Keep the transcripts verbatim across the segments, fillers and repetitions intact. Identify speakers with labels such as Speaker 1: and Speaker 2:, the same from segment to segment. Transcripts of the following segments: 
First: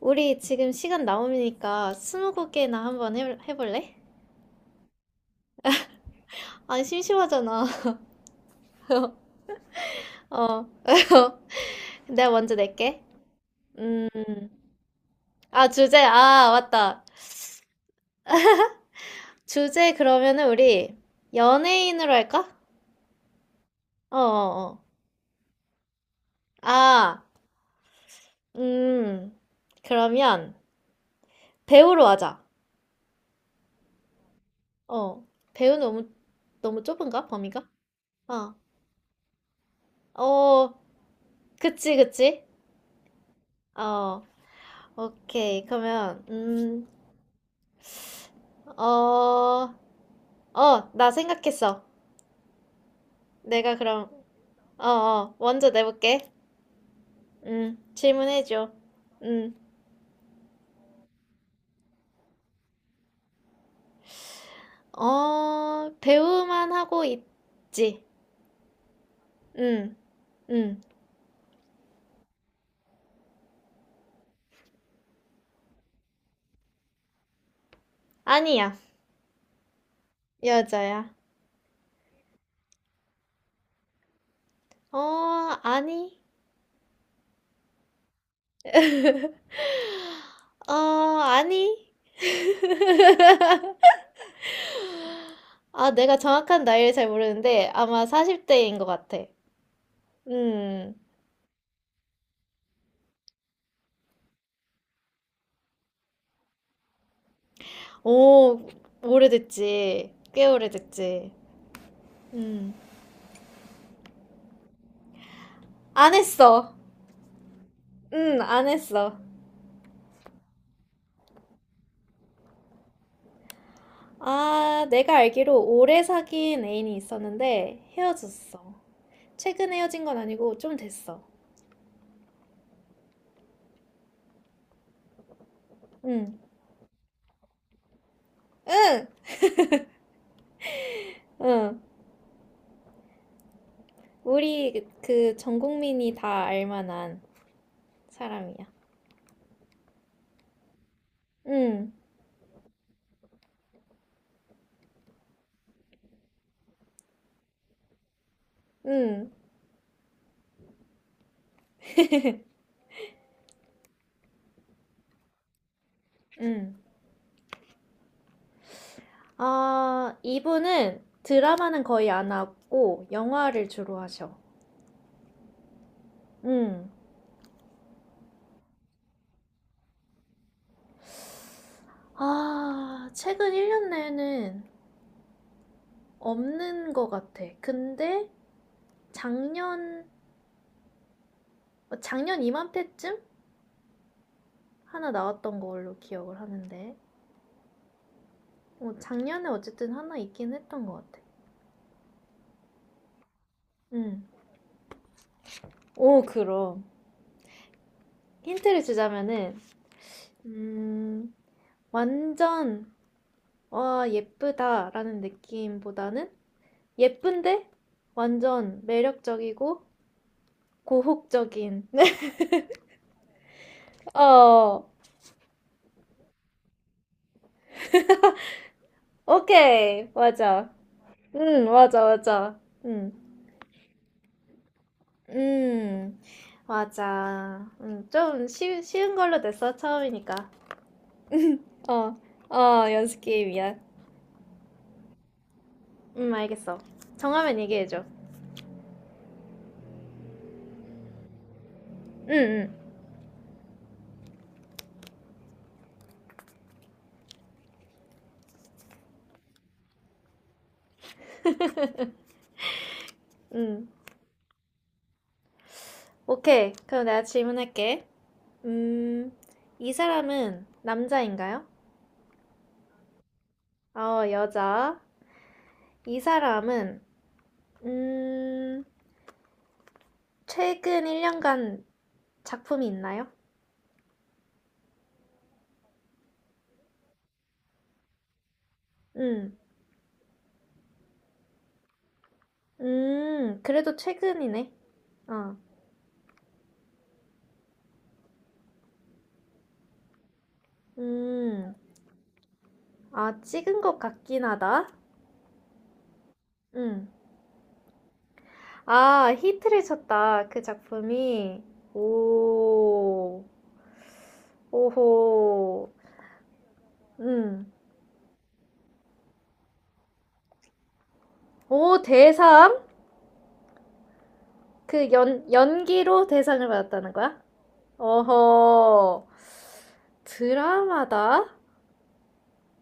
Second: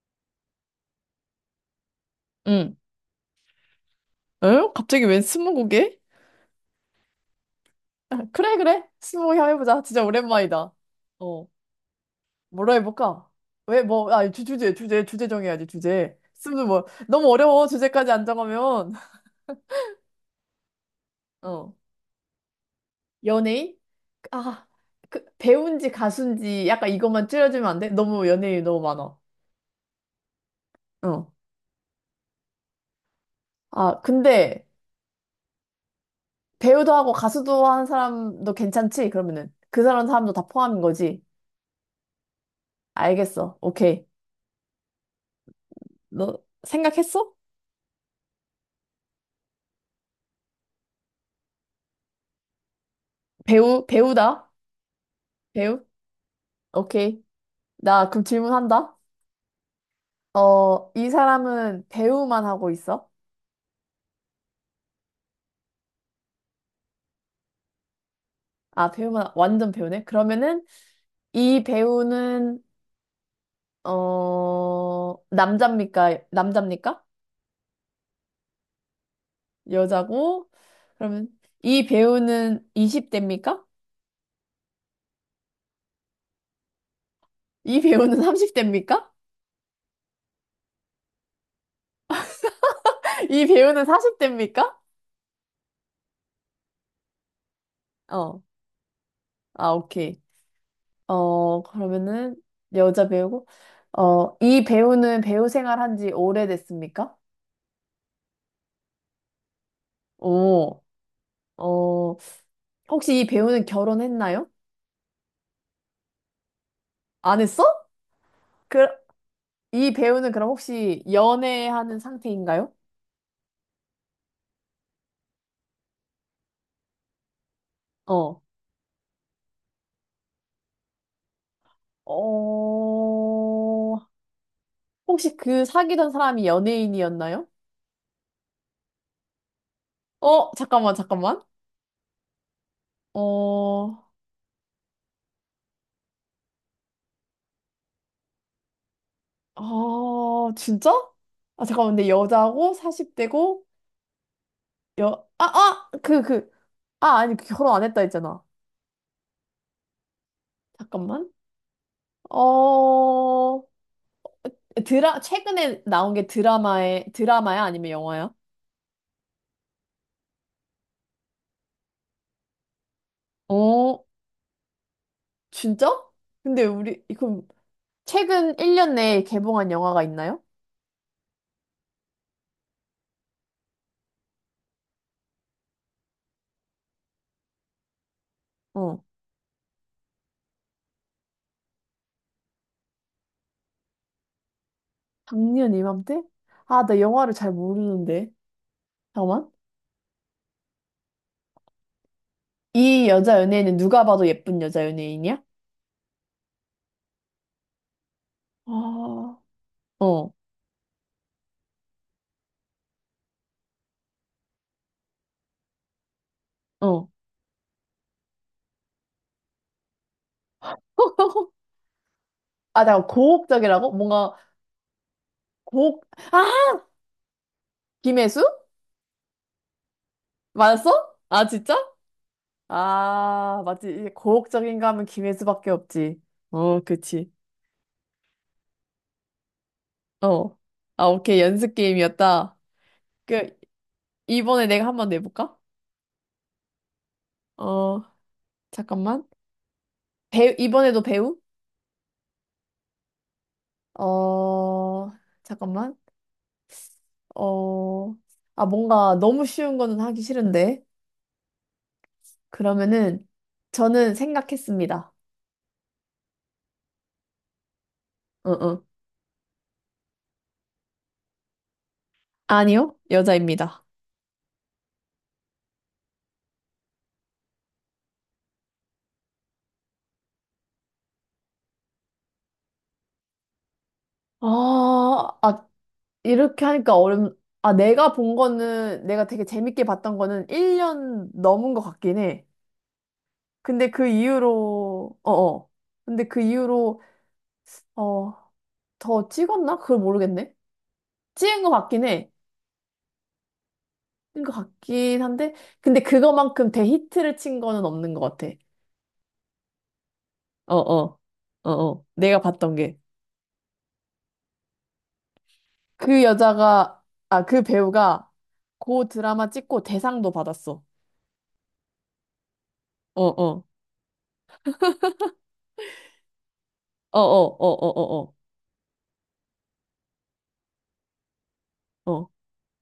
Speaker 1: 우리 지금 시간 남으니까
Speaker 2: 응.
Speaker 1: 스무고개나 한번 해, 해볼래?
Speaker 2: 어? 갑자기 웬 스무고개?
Speaker 1: 아니, 심심하잖아.
Speaker 2: 그래, 그래. 스무고개 한번 해보자. 진짜
Speaker 1: 어,
Speaker 2: 오랜만이다. 어.
Speaker 1: 내가 먼저
Speaker 2: 뭐로
Speaker 1: 낼게.
Speaker 2: 해볼까? 왜,
Speaker 1: 음,
Speaker 2: 뭐, 아, 주, 주제, 주제, 주제 정해야지,
Speaker 1: 아, 주제,
Speaker 2: 주제.
Speaker 1: 아,
Speaker 2: 스무, 뭐,
Speaker 1: 맞다.
Speaker 2: 너무 어려워. 주제까지 안 정하면.
Speaker 1: 주제 그러면은 우리
Speaker 2: 어.
Speaker 1: 연예인으로 할까?
Speaker 2: 연예인?
Speaker 1: 어, 어,
Speaker 2: 아,
Speaker 1: 어.
Speaker 2: 그, 배우인지 가수인지 약간
Speaker 1: 아,
Speaker 2: 이것만 줄여주면 안 돼? 너무 연예인이 너무 많아.
Speaker 1: 음, 그러면
Speaker 2: 어.
Speaker 1: 배우로 하자.
Speaker 2: 아, 근데
Speaker 1: 어, 배우 너무, 너무
Speaker 2: 배우도 하고
Speaker 1: 좁은가?
Speaker 2: 가수도
Speaker 1: 범위가?
Speaker 2: 하는 사람도
Speaker 1: 어,
Speaker 2: 괜찮지? 그러면은. 그 사람 사람도 다
Speaker 1: 어,
Speaker 2: 포함인 거지.
Speaker 1: 그치, 그치.
Speaker 2: 알겠어. 오케이.
Speaker 1: 어, 오케이. 그러면,
Speaker 2: 너
Speaker 1: 음,
Speaker 2: 생각했어?
Speaker 1: 어, 어, 나 생각했어. 내가
Speaker 2: 배우,
Speaker 1: 그럼,
Speaker 2: 배우다.
Speaker 1: 어, 어, 먼저
Speaker 2: 배우?
Speaker 1: 내볼게.
Speaker 2: 오케이.
Speaker 1: 음,
Speaker 2: 나 그럼
Speaker 1: 질문해줘.
Speaker 2: 질문한다.
Speaker 1: 음,
Speaker 2: 어, 이 사람은 배우만 하고 있어?
Speaker 1: 어, 배우만 하고 있지.
Speaker 2: 아, 배우만, 완전
Speaker 1: 음,
Speaker 2: 배우네? 그러면은
Speaker 1: 음,
Speaker 2: 이 배우는, 어, 남자입니까? 남자입니까?
Speaker 1: 아니야.
Speaker 2: 여자고?
Speaker 1: 여자야.
Speaker 2: 그러면 이 배우는 이십 대입니까?
Speaker 1: 어, 아니.
Speaker 2: 이 배우는 삼십 대입니까?
Speaker 1: 어, 아니.
Speaker 2: 이 배우는 사십 대입니까?
Speaker 1: 아, 내가 정확한 나이를 잘 모르는데 아마
Speaker 2: 어,
Speaker 1: 사십 대인 것 같아.
Speaker 2: 아, 오케이.
Speaker 1: 음,
Speaker 2: 어, 그러면은 여자 배우고, 어, 이 배우는 배우 생활한 지 오래됐습니까?
Speaker 1: 오, 오래됐지. 꽤
Speaker 2: 오.
Speaker 1: 오래됐지.
Speaker 2: 어,
Speaker 1: 음,
Speaker 2: 혹시 이 배우는 결혼했나요?
Speaker 1: 안 했어.
Speaker 2: 안 했어?
Speaker 1: 음, 안
Speaker 2: 그,
Speaker 1: 했어.
Speaker 2: 이 배우는 그럼 혹시 연애하는 상태인가요?
Speaker 1: 아, 내가 알기로 오래 사귄 애인이 있었는데
Speaker 2: 어.
Speaker 1: 헤어졌어. 최근 헤어진 건 아니고 좀 됐어.
Speaker 2: 어, 혹시 그 사귀던
Speaker 1: 응,
Speaker 2: 사람이 연예인이었나요?
Speaker 1: 응,
Speaker 2: 어, 잠깐만, 잠깐만.
Speaker 1: 응.
Speaker 2: 어,
Speaker 1: 우리 그 전 국민이 다 알만한 사람이야.
Speaker 2: 아, 진짜? 아,
Speaker 1: 응,
Speaker 2: 잠깐만, 근데 여자고, 사십 대고, 여, 아, 아! 그, 그, 아, 아니, 그 결혼 안 했다 했잖아.
Speaker 1: 응,
Speaker 2: 잠깐만. 어, 드라, 최근에 나온 게
Speaker 1: 응.
Speaker 2: 드라마에, 드라마야? 아니면 영화야?
Speaker 1: 아, 이분은 드라마는 거의 안 하고 영화를 주로
Speaker 2: 어,
Speaker 1: 하셔.
Speaker 2: 진짜? 근데
Speaker 1: 응.
Speaker 2: 우리 그럼 최근 일 년 내에 개봉한 영화가 있나요?
Speaker 1: 아, 최근 일 년 내는 없는 것 같아. 근데
Speaker 2: 어.
Speaker 1: 작년, 어, 작년 이맘때쯤? 하나 나왔던
Speaker 2: 작년
Speaker 1: 걸로
Speaker 2: 이맘때?
Speaker 1: 기억을
Speaker 2: 아,
Speaker 1: 하는데
Speaker 2: 나 영화를 잘 모르는데.
Speaker 1: 어, 작년에
Speaker 2: 잠깐만.
Speaker 1: 어쨌든 하나 있긴 했던 것 같아.
Speaker 2: 이 여자 연예인은 누가
Speaker 1: 응.
Speaker 2: 봐도 예쁜 여자 연예인이야?
Speaker 1: 오, 그럼
Speaker 2: 아,
Speaker 1: 힌트를
Speaker 2: 어,
Speaker 1: 주자면은, 음, 완전 와 예쁘다라는 느낌보다는
Speaker 2: 어.
Speaker 1: 예쁜데 완전 매력적이고 고혹적인.
Speaker 2: 아, 잠깐 고혹적이라고? 뭔가
Speaker 1: 어,
Speaker 2: 고혹 아, 김혜수?
Speaker 1: 오케이 맞아.
Speaker 2: 맞았어? 아,
Speaker 1: 응,
Speaker 2: 진짜?
Speaker 1: 맞아 맞아. 응.
Speaker 2: 아, 맞지. 이게 고혹적인가 하면 김혜수밖에
Speaker 1: 음,
Speaker 2: 없지. 어, 그치.
Speaker 1: 맞아. 음, 좀 쉬, 쉬운 걸로 됐어 처음이니까.
Speaker 2: 어. 아, 오케이. 연습
Speaker 1: 어,
Speaker 2: 게임이었다.
Speaker 1: 어, 연습
Speaker 2: 그,
Speaker 1: 게임이야.
Speaker 2: 이번에 내가 한번 내볼까?
Speaker 1: 음, 알겠어. 정하면
Speaker 2: 어,
Speaker 1: 얘기해줘.
Speaker 2: 잠깐만. 배우, 이번에도 배우?
Speaker 1: 응, 응,
Speaker 2: 어, 잠깐만. 어, 아, 뭔가 너무 쉬운 거는 하기 싫은데. 그러면은,
Speaker 1: 응.
Speaker 2: 저는 생각했습니다.
Speaker 1: 오케이. 그럼 내가 질문할게.
Speaker 2: 응, 응.
Speaker 1: 음, 이 사람은 남자인가요?
Speaker 2: 아니요, 여자입니다.
Speaker 1: 어, 여자. 이 사람은, 음, 최근 일 년간 작품이 있나요?
Speaker 2: 아, 아, 이렇게 하니까 어렵, 아, 내가 본 거는, 내가 되게
Speaker 1: 음,
Speaker 2: 재밌게 봤던 거는 일 년 넘은 것 같긴 해.
Speaker 1: 음,
Speaker 2: 근데
Speaker 1: 그래도
Speaker 2: 그
Speaker 1: 최근이네.
Speaker 2: 이후로,
Speaker 1: 어,
Speaker 2: 어어. 근데 그 이후로, 어, 더 찍었나? 그걸 모르겠네. 찍은 것
Speaker 1: 음,
Speaker 2: 같긴 해.
Speaker 1: 아, 찍은 것 같긴
Speaker 2: 것
Speaker 1: 하다.
Speaker 2: 같긴 한데, 근데 그거만큼
Speaker 1: 음,
Speaker 2: 대히트를 친 거는 없는 것 같아.
Speaker 1: 아, 히트를 쳤다. 그
Speaker 2: 어, 어,
Speaker 1: 작품이.
Speaker 2: 어, 어. 내가 봤던 게.
Speaker 1: 오, 오호.
Speaker 2: 그 여자가, 아, 그
Speaker 1: 음.
Speaker 2: 배우가 그 드라마 찍고 대상도 받았어.
Speaker 1: 오, 대상?
Speaker 2: 어, 어,
Speaker 1: 그 연, 연기로 대상을 받았다는
Speaker 2: 어, 어,
Speaker 1: 거야?
Speaker 2: 어, 어, 어,
Speaker 1: 어허. 드라마다?
Speaker 2: 어,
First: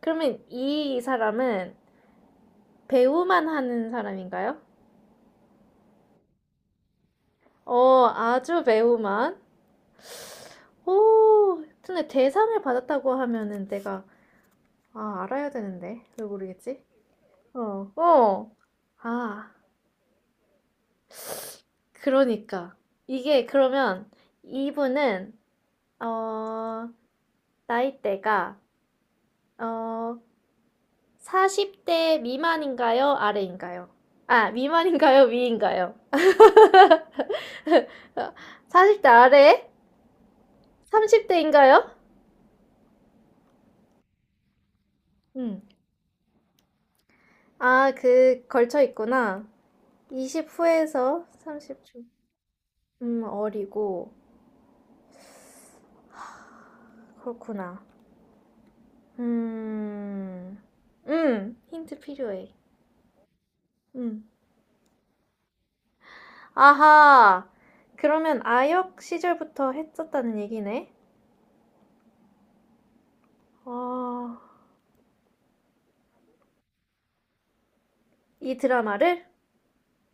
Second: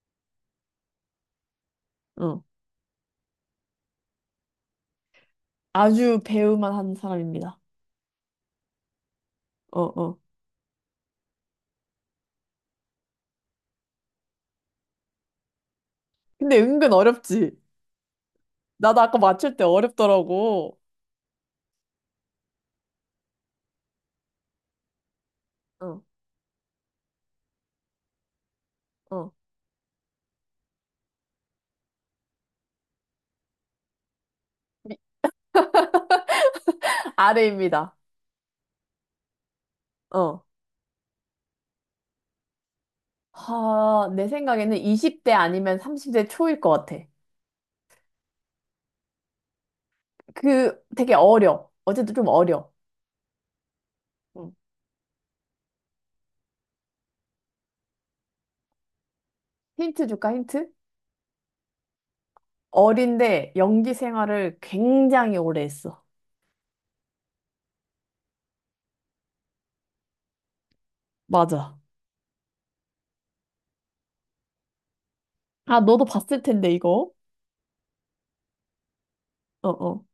Speaker 1: 그러면 이 사람은
Speaker 2: 어. 어.
Speaker 1: 배우만 하는 사람인가요?
Speaker 2: 아주 배우만 한 사람입니다.
Speaker 1: 어, 아주 배우만.
Speaker 2: 어, 어.
Speaker 1: 오, 근데 대상을 받았다고 하면은 내가, 아, 알아야 되는데. 왜
Speaker 2: 근데
Speaker 1: 모르겠지?
Speaker 2: 은근 어렵지.
Speaker 1: 어, 어.
Speaker 2: 나도 아까
Speaker 1: 아.
Speaker 2: 맞출 때 어렵더라고.
Speaker 1: 그러니까 이게 그러면 이분은,
Speaker 2: 어,
Speaker 1: 어, 나이대가,
Speaker 2: 어.
Speaker 1: 어, 사십 대 미만인가요? 아래인가요? 아, 미만인가요? 위인가요?
Speaker 2: 아래입니다.
Speaker 1: 사십 대 아래?
Speaker 2: 어.
Speaker 1: 삼십 대인가요?
Speaker 2: 하, 내 생각에는 이십 대
Speaker 1: 음.
Speaker 2: 아니면 삼십 대 초일 것 같아.
Speaker 1: 아, 그 걸쳐 있구나. 이십
Speaker 2: 그 되게
Speaker 1: 후에서
Speaker 2: 어려.
Speaker 1: 삼십 중.
Speaker 2: 어제도 좀 어려.
Speaker 1: 음, 어리고
Speaker 2: 응.
Speaker 1: 그렇구나.
Speaker 2: 힌트 줄까,
Speaker 1: 음.
Speaker 2: 힌트?
Speaker 1: 음, 힌트 필요해.
Speaker 2: 어린데 연기
Speaker 1: 음.
Speaker 2: 생활을 굉장히 오래 했어.
Speaker 1: 아하. 그러면 아역 시절부터 했었다는 얘기네.
Speaker 2: 맞아.
Speaker 1: 아,
Speaker 2: 아, 너도 봤을 텐데, 이거.
Speaker 1: 이 드라마를?
Speaker 2: 어, 어.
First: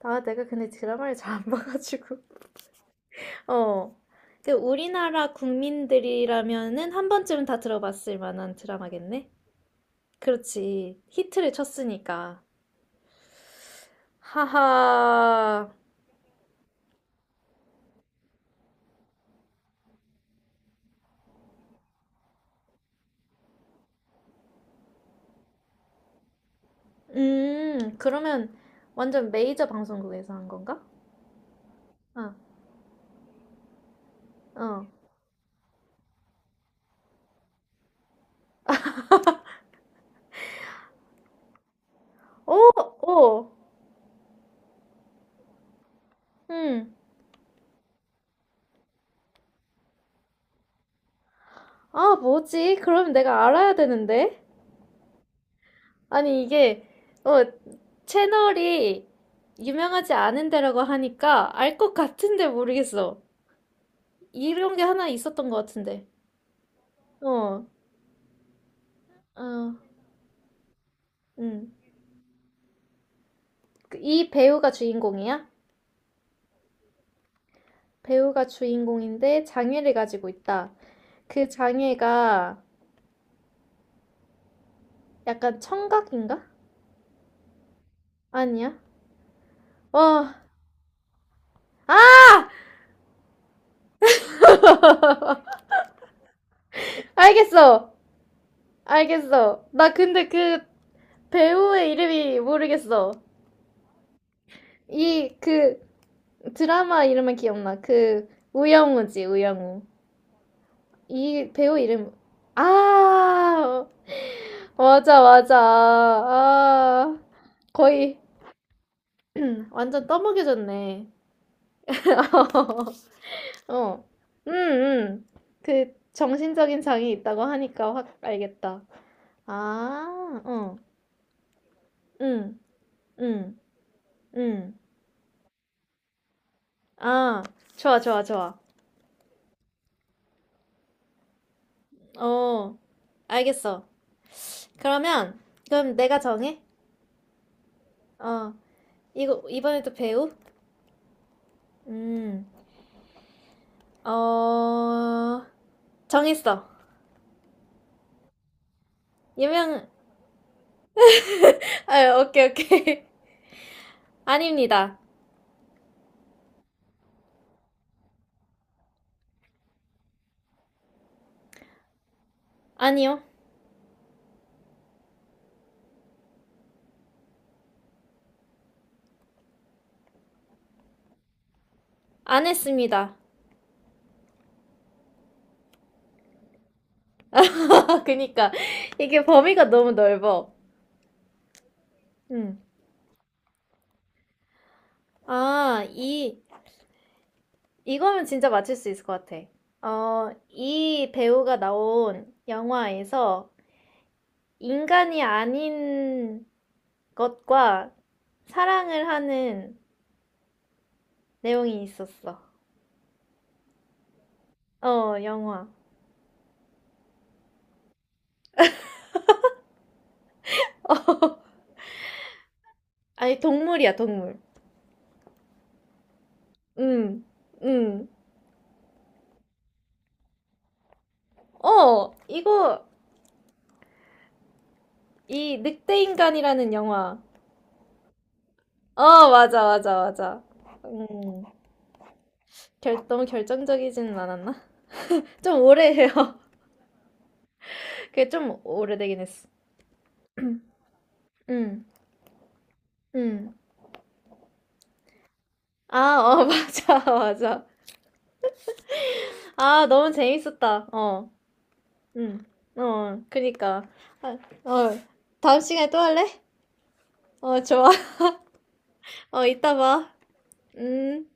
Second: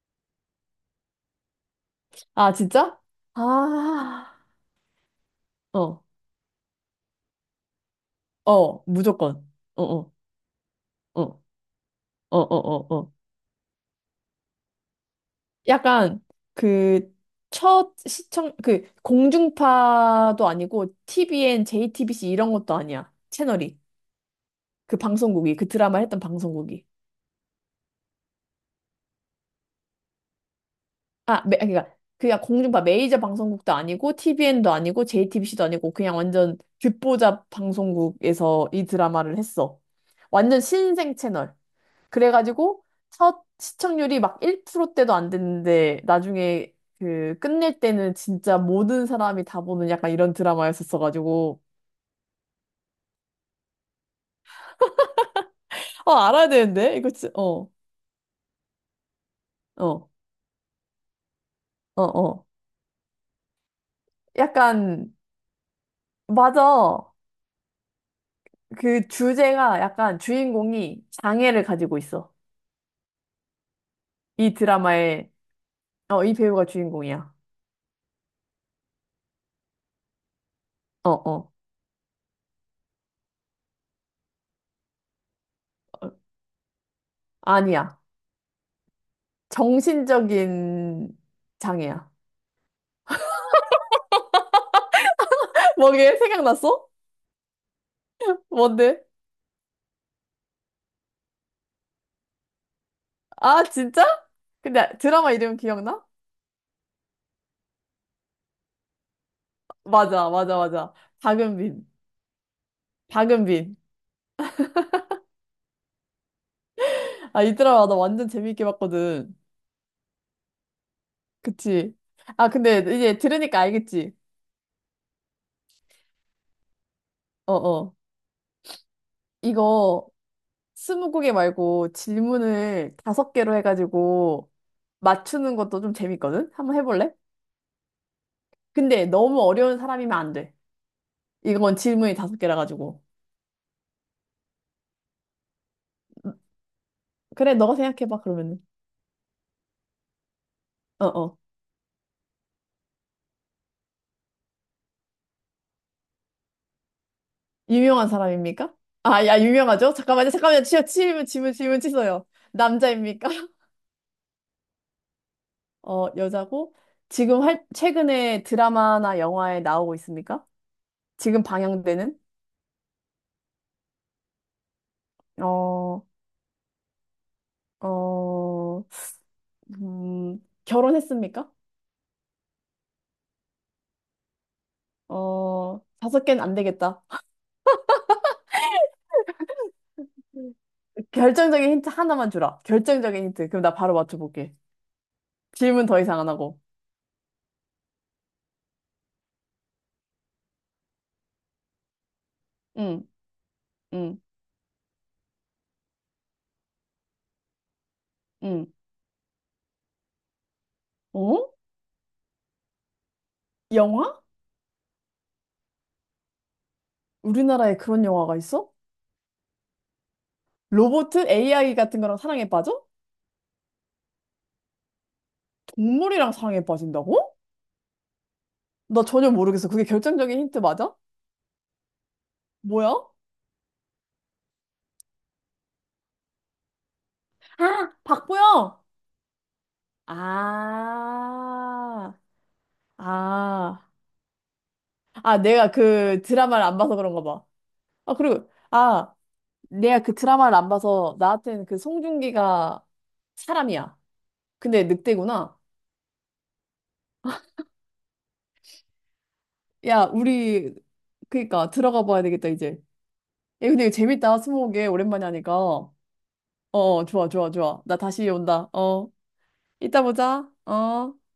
Speaker 1: 아, 내가 근데 드라마를 잘 안 봐가지고.
Speaker 2: 아, 진짜?
Speaker 1: 어.
Speaker 2: 아,
Speaker 1: 그 우리나라
Speaker 2: 어,
Speaker 1: 국민들이라면은 한 번쯤은 다 들어봤을 만한
Speaker 2: 어,
Speaker 1: 드라마겠네?
Speaker 2: 무조건. 어, 어,
Speaker 1: 그렇지.
Speaker 2: 어,
Speaker 1: 히트를
Speaker 2: 어,
Speaker 1: 쳤으니까.
Speaker 2: 어, 어. 어.
Speaker 1: 하하.
Speaker 2: 약간 그 첫 시청, 그 공중파도 아니고 티비엔, 제이티비씨 이런 것도 아니야. 채널이. 그 방송국이, 그 드라마 했던 방송국이.
Speaker 1: 음, 그러면 완전 메이저 방송국에서 한 건가?
Speaker 2: 아, 매, 그러니까
Speaker 1: 아,
Speaker 2: 그냥 공중파 메이저 방송국도 아니고 티비엔도
Speaker 1: 어.
Speaker 2: 아니고 제이티비씨도 아니고 그냥 완전 귓보잡 방송국에서 이 드라마를 했어. 완전 신생 채널.
Speaker 1: 오,
Speaker 2: 그래가지고 첫
Speaker 1: 오.
Speaker 2: 시청률이 막 일 퍼센트대도 안 됐는데 나중에
Speaker 1: 음.
Speaker 2: 그 끝낼 때는 진짜 모든 사람이 다 보는 약간 이런 드라마였었어가지고
Speaker 1: 아, 뭐지? 그럼 내가 알아야 되는데.
Speaker 2: 어
Speaker 1: 아니,
Speaker 2: 알아야
Speaker 1: 이게,
Speaker 2: 되는데 이거 진
Speaker 1: 어,
Speaker 2: 어,
Speaker 1: 채널이
Speaker 2: 어,
Speaker 1: 유명하지 않은 데라고 하니까 알 것
Speaker 2: 어, 어.
Speaker 1: 같은데 모르겠어. 이런 게 하나
Speaker 2: 약간
Speaker 1: 있었던 것 같은데.
Speaker 2: 맞아.
Speaker 1: 어,
Speaker 2: 그
Speaker 1: 어,
Speaker 2: 주제가 약간 주인공이 장애를
Speaker 1: 음.
Speaker 2: 가지고 있어.
Speaker 1: 그이
Speaker 2: 이
Speaker 1: 배우가
Speaker 2: 드라마의,
Speaker 1: 주인공이야?
Speaker 2: 어, 이 배우가 주인공이야.
Speaker 1: 배우가 주인공인데 장애를 가지고 있다.
Speaker 2: 어,
Speaker 1: 그
Speaker 2: 어.
Speaker 1: 장애가 약간
Speaker 2: 어,
Speaker 1: 청각인가?
Speaker 2: 아니야.
Speaker 1: 아니야? 어,
Speaker 2: 정신적인 장애야.
Speaker 1: 아!
Speaker 2: 뭐게? 생각났어?
Speaker 1: 알겠어!
Speaker 2: 뭔데?
Speaker 1: 알겠어. 나 근데 그 배우의 이름이 모르겠어.
Speaker 2: 아, 진짜? 근데 드라마
Speaker 1: 이,
Speaker 2: 이름
Speaker 1: 그,
Speaker 2: 기억나?
Speaker 1: 드라마 이름은 기억나. 그 우영우지, 우영우.
Speaker 2: 맞아, 맞아, 맞아.
Speaker 1: 이 배우
Speaker 2: 박은빈.
Speaker 1: 이름.
Speaker 2: 박은빈.
Speaker 1: 아 맞아 맞아 아
Speaker 2: 아, 이 드라마 나
Speaker 1: 거의
Speaker 2: 완전 재밌게 봤거든.
Speaker 1: 완전 떠먹여졌네.
Speaker 2: 그치? 아, 근데 이제 들으니까
Speaker 1: 어,
Speaker 2: 알겠지?
Speaker 1: 음, 음. 그 정신적인 장애 있다고
Speaker 2: 어,
Speaker 1: 하니까
Speaker 2: 어.
Speaker 1: 확 알겠다.
Speaker 2: 이거
Speaker 1: 아, 어,
Speaker 2: 스무 곡개 말고
Speaker 1: 음,
Speaker 2: 질문을 다섯 개로
Speaker 1: 음,
Speaker 2: 해가지고
Speaker 1: 음.
Speaker 2: 맞추는 것도 좀 재밌거든? 한번 해볼래?
Speaker 1: 아, 좋아, 좋아, 좋아.
Speaker 2: 근데 너무 어려운 사람이면 안 돼. 이건 질문이 다섯 개라
Speaker 1: 어,
Speaker 2: 가지고.
Speaker 1: 알겠어. 그러면 그럼 내가 정해?
Speaker 2: 그래, 너가 생각해봐,
Speaker 1: 어.
Speaker 2: 그러면은.
Speaker 1: 이거 이번에도 배우?
Speaker 2: 어, 어.
Speaker 1: 음, 어, 정했어.
Speaker 2: 유명한 사람입니까? 아, 야,
Speaker 1: 유명,
Speaker 2: 유명하죠? 잠깐만요, 잠깐만요. 치, 질문, 질문, 질문
Speaker 1: 아,
Speaker 2: 치세요.
Speaker 1: 오케이, 오케이.
Speaker 2: 남자입니까?
Speaker 1: 아닙니다.
Speaker 2: 어, 여자고? 지금 할, 최근에 드라마나 영화에 나오고 있습니까? 지금 방영되는?
Speaker 1: 아니요.
Speaker 2: 어, 어, 음, 결혼했습니까?
Speaker 1: 안 했습니다.
Speaker 2: 어, 다섯 개는 안 되겠다.
Speaker 1: 그니까, 이게 범위가 너무 넓어.
Speaker 2: 결정적인 힌트 하나만
Speaker 1: 음.
Speaker 2: 주라. 결정적인 힌트. 그럼 나 바로 맞춰볼게.
Speaker 1: 아,
Speaker 2: 질문 더 이상 안
Speaker 1: 이,
Speaker 2: 하고.
Speaker 1: 이거면 진짜 맞출 수 있을 것 같아. 어, 이 배우가 나온
Speaker 2: 응,
Speaker 1: 영화에서
Speaker 2: 응,
Speaker 1: 인간이 아닌 것과
Speaker 2: 응.
Speaker 1: 사랑을 하는
Speaker 2: 어?
Speaker 1: 내용이 있었어.
Speaker 2: 영화?
Speaker 1: 어, 영화.
Speaker 2: 우리나라에 그런 영화가 있어? 로봇? 에이아이 같은 거랑 사랑에 빠져?
Speaker 1: 아니, 동물이야, 동물.
Speaker 2: 동물이랑 사랑에
Speaker 1: 응,
Speaker 2: 빠진다고?
Speaker 1: 응.
Speaker 2: 나 전혀 모르겠어. 그게 결정적인 힌트 맞아?
Speaker 1: 어, 이거,
Speaker 2: 뭐야?
Speaker 1: 이 늑대인간이라는 영화.
Speaker 2: 아, 박보영!
Speaker 1: 어, 맞아, 맞아, 맞아. 음,
Speaker 2: 아,
Speaker 1: 결, 너무
Speaker 2: 아,
Speaker 1: 결정적이지는 않았나?
Speaker 2: 아,
Speaker 1: 좀
Speaker 2: 내가 그
Speaker 1: 오래해요.
Speaker 2: 드라마를 안 봐서 그런가 봐. 아,
Speaker 1: 그게
Speaker 2: 그리고,
Speaker 1: 좀
Speaker 2: 아,
Speaker 1: 오래되긴 했어.
Speaker 2: 내가 그 드라마를 안 봐서 나한테는 그
Speaker 1: 응,
Speaker 2: 송중기가
Speaker 1: 응.
Speaker 2: 사람이야. 근데 늑대구나.
Speaker 1: 아, 어, 맞아, 맞아. 아,
Speaker 2: 야,
Speaker 1: 너무
Speaker 2: 우리,
Speaker 1: 재밌었다. 어,
Speaker 2: 그니까, 들어가 봐야
Speaker 1: 응,
Speaker 2: 되겠다, 이제.
Speaker 1: 어,
Speaker 2: 야,
Speaker 1: 그니까.
Speaker 2: 근데 이거
Speaker 1: 아,
Speaker 2: 재밌다, 스무고개.
Speaker 1: 어,
Speaker 2: 오랜만에 하니까.
Speaker 1: 다음 시간에
Speaker 2: 어,
Speaker 1: 또 할래?
Speaker 2: 어, 좋아, 좋아,
Speaker 1: 어,
Speaker 2: 좋아.
Speaker 1: 좋아.
Speaker 2: 나 다시 온다. 어,
Speaker 1: 어, 이따
Speaker 2: 이따
Speaker 1: 봐.
Speaker 2: 보자. 어.
Speaker 1: 음.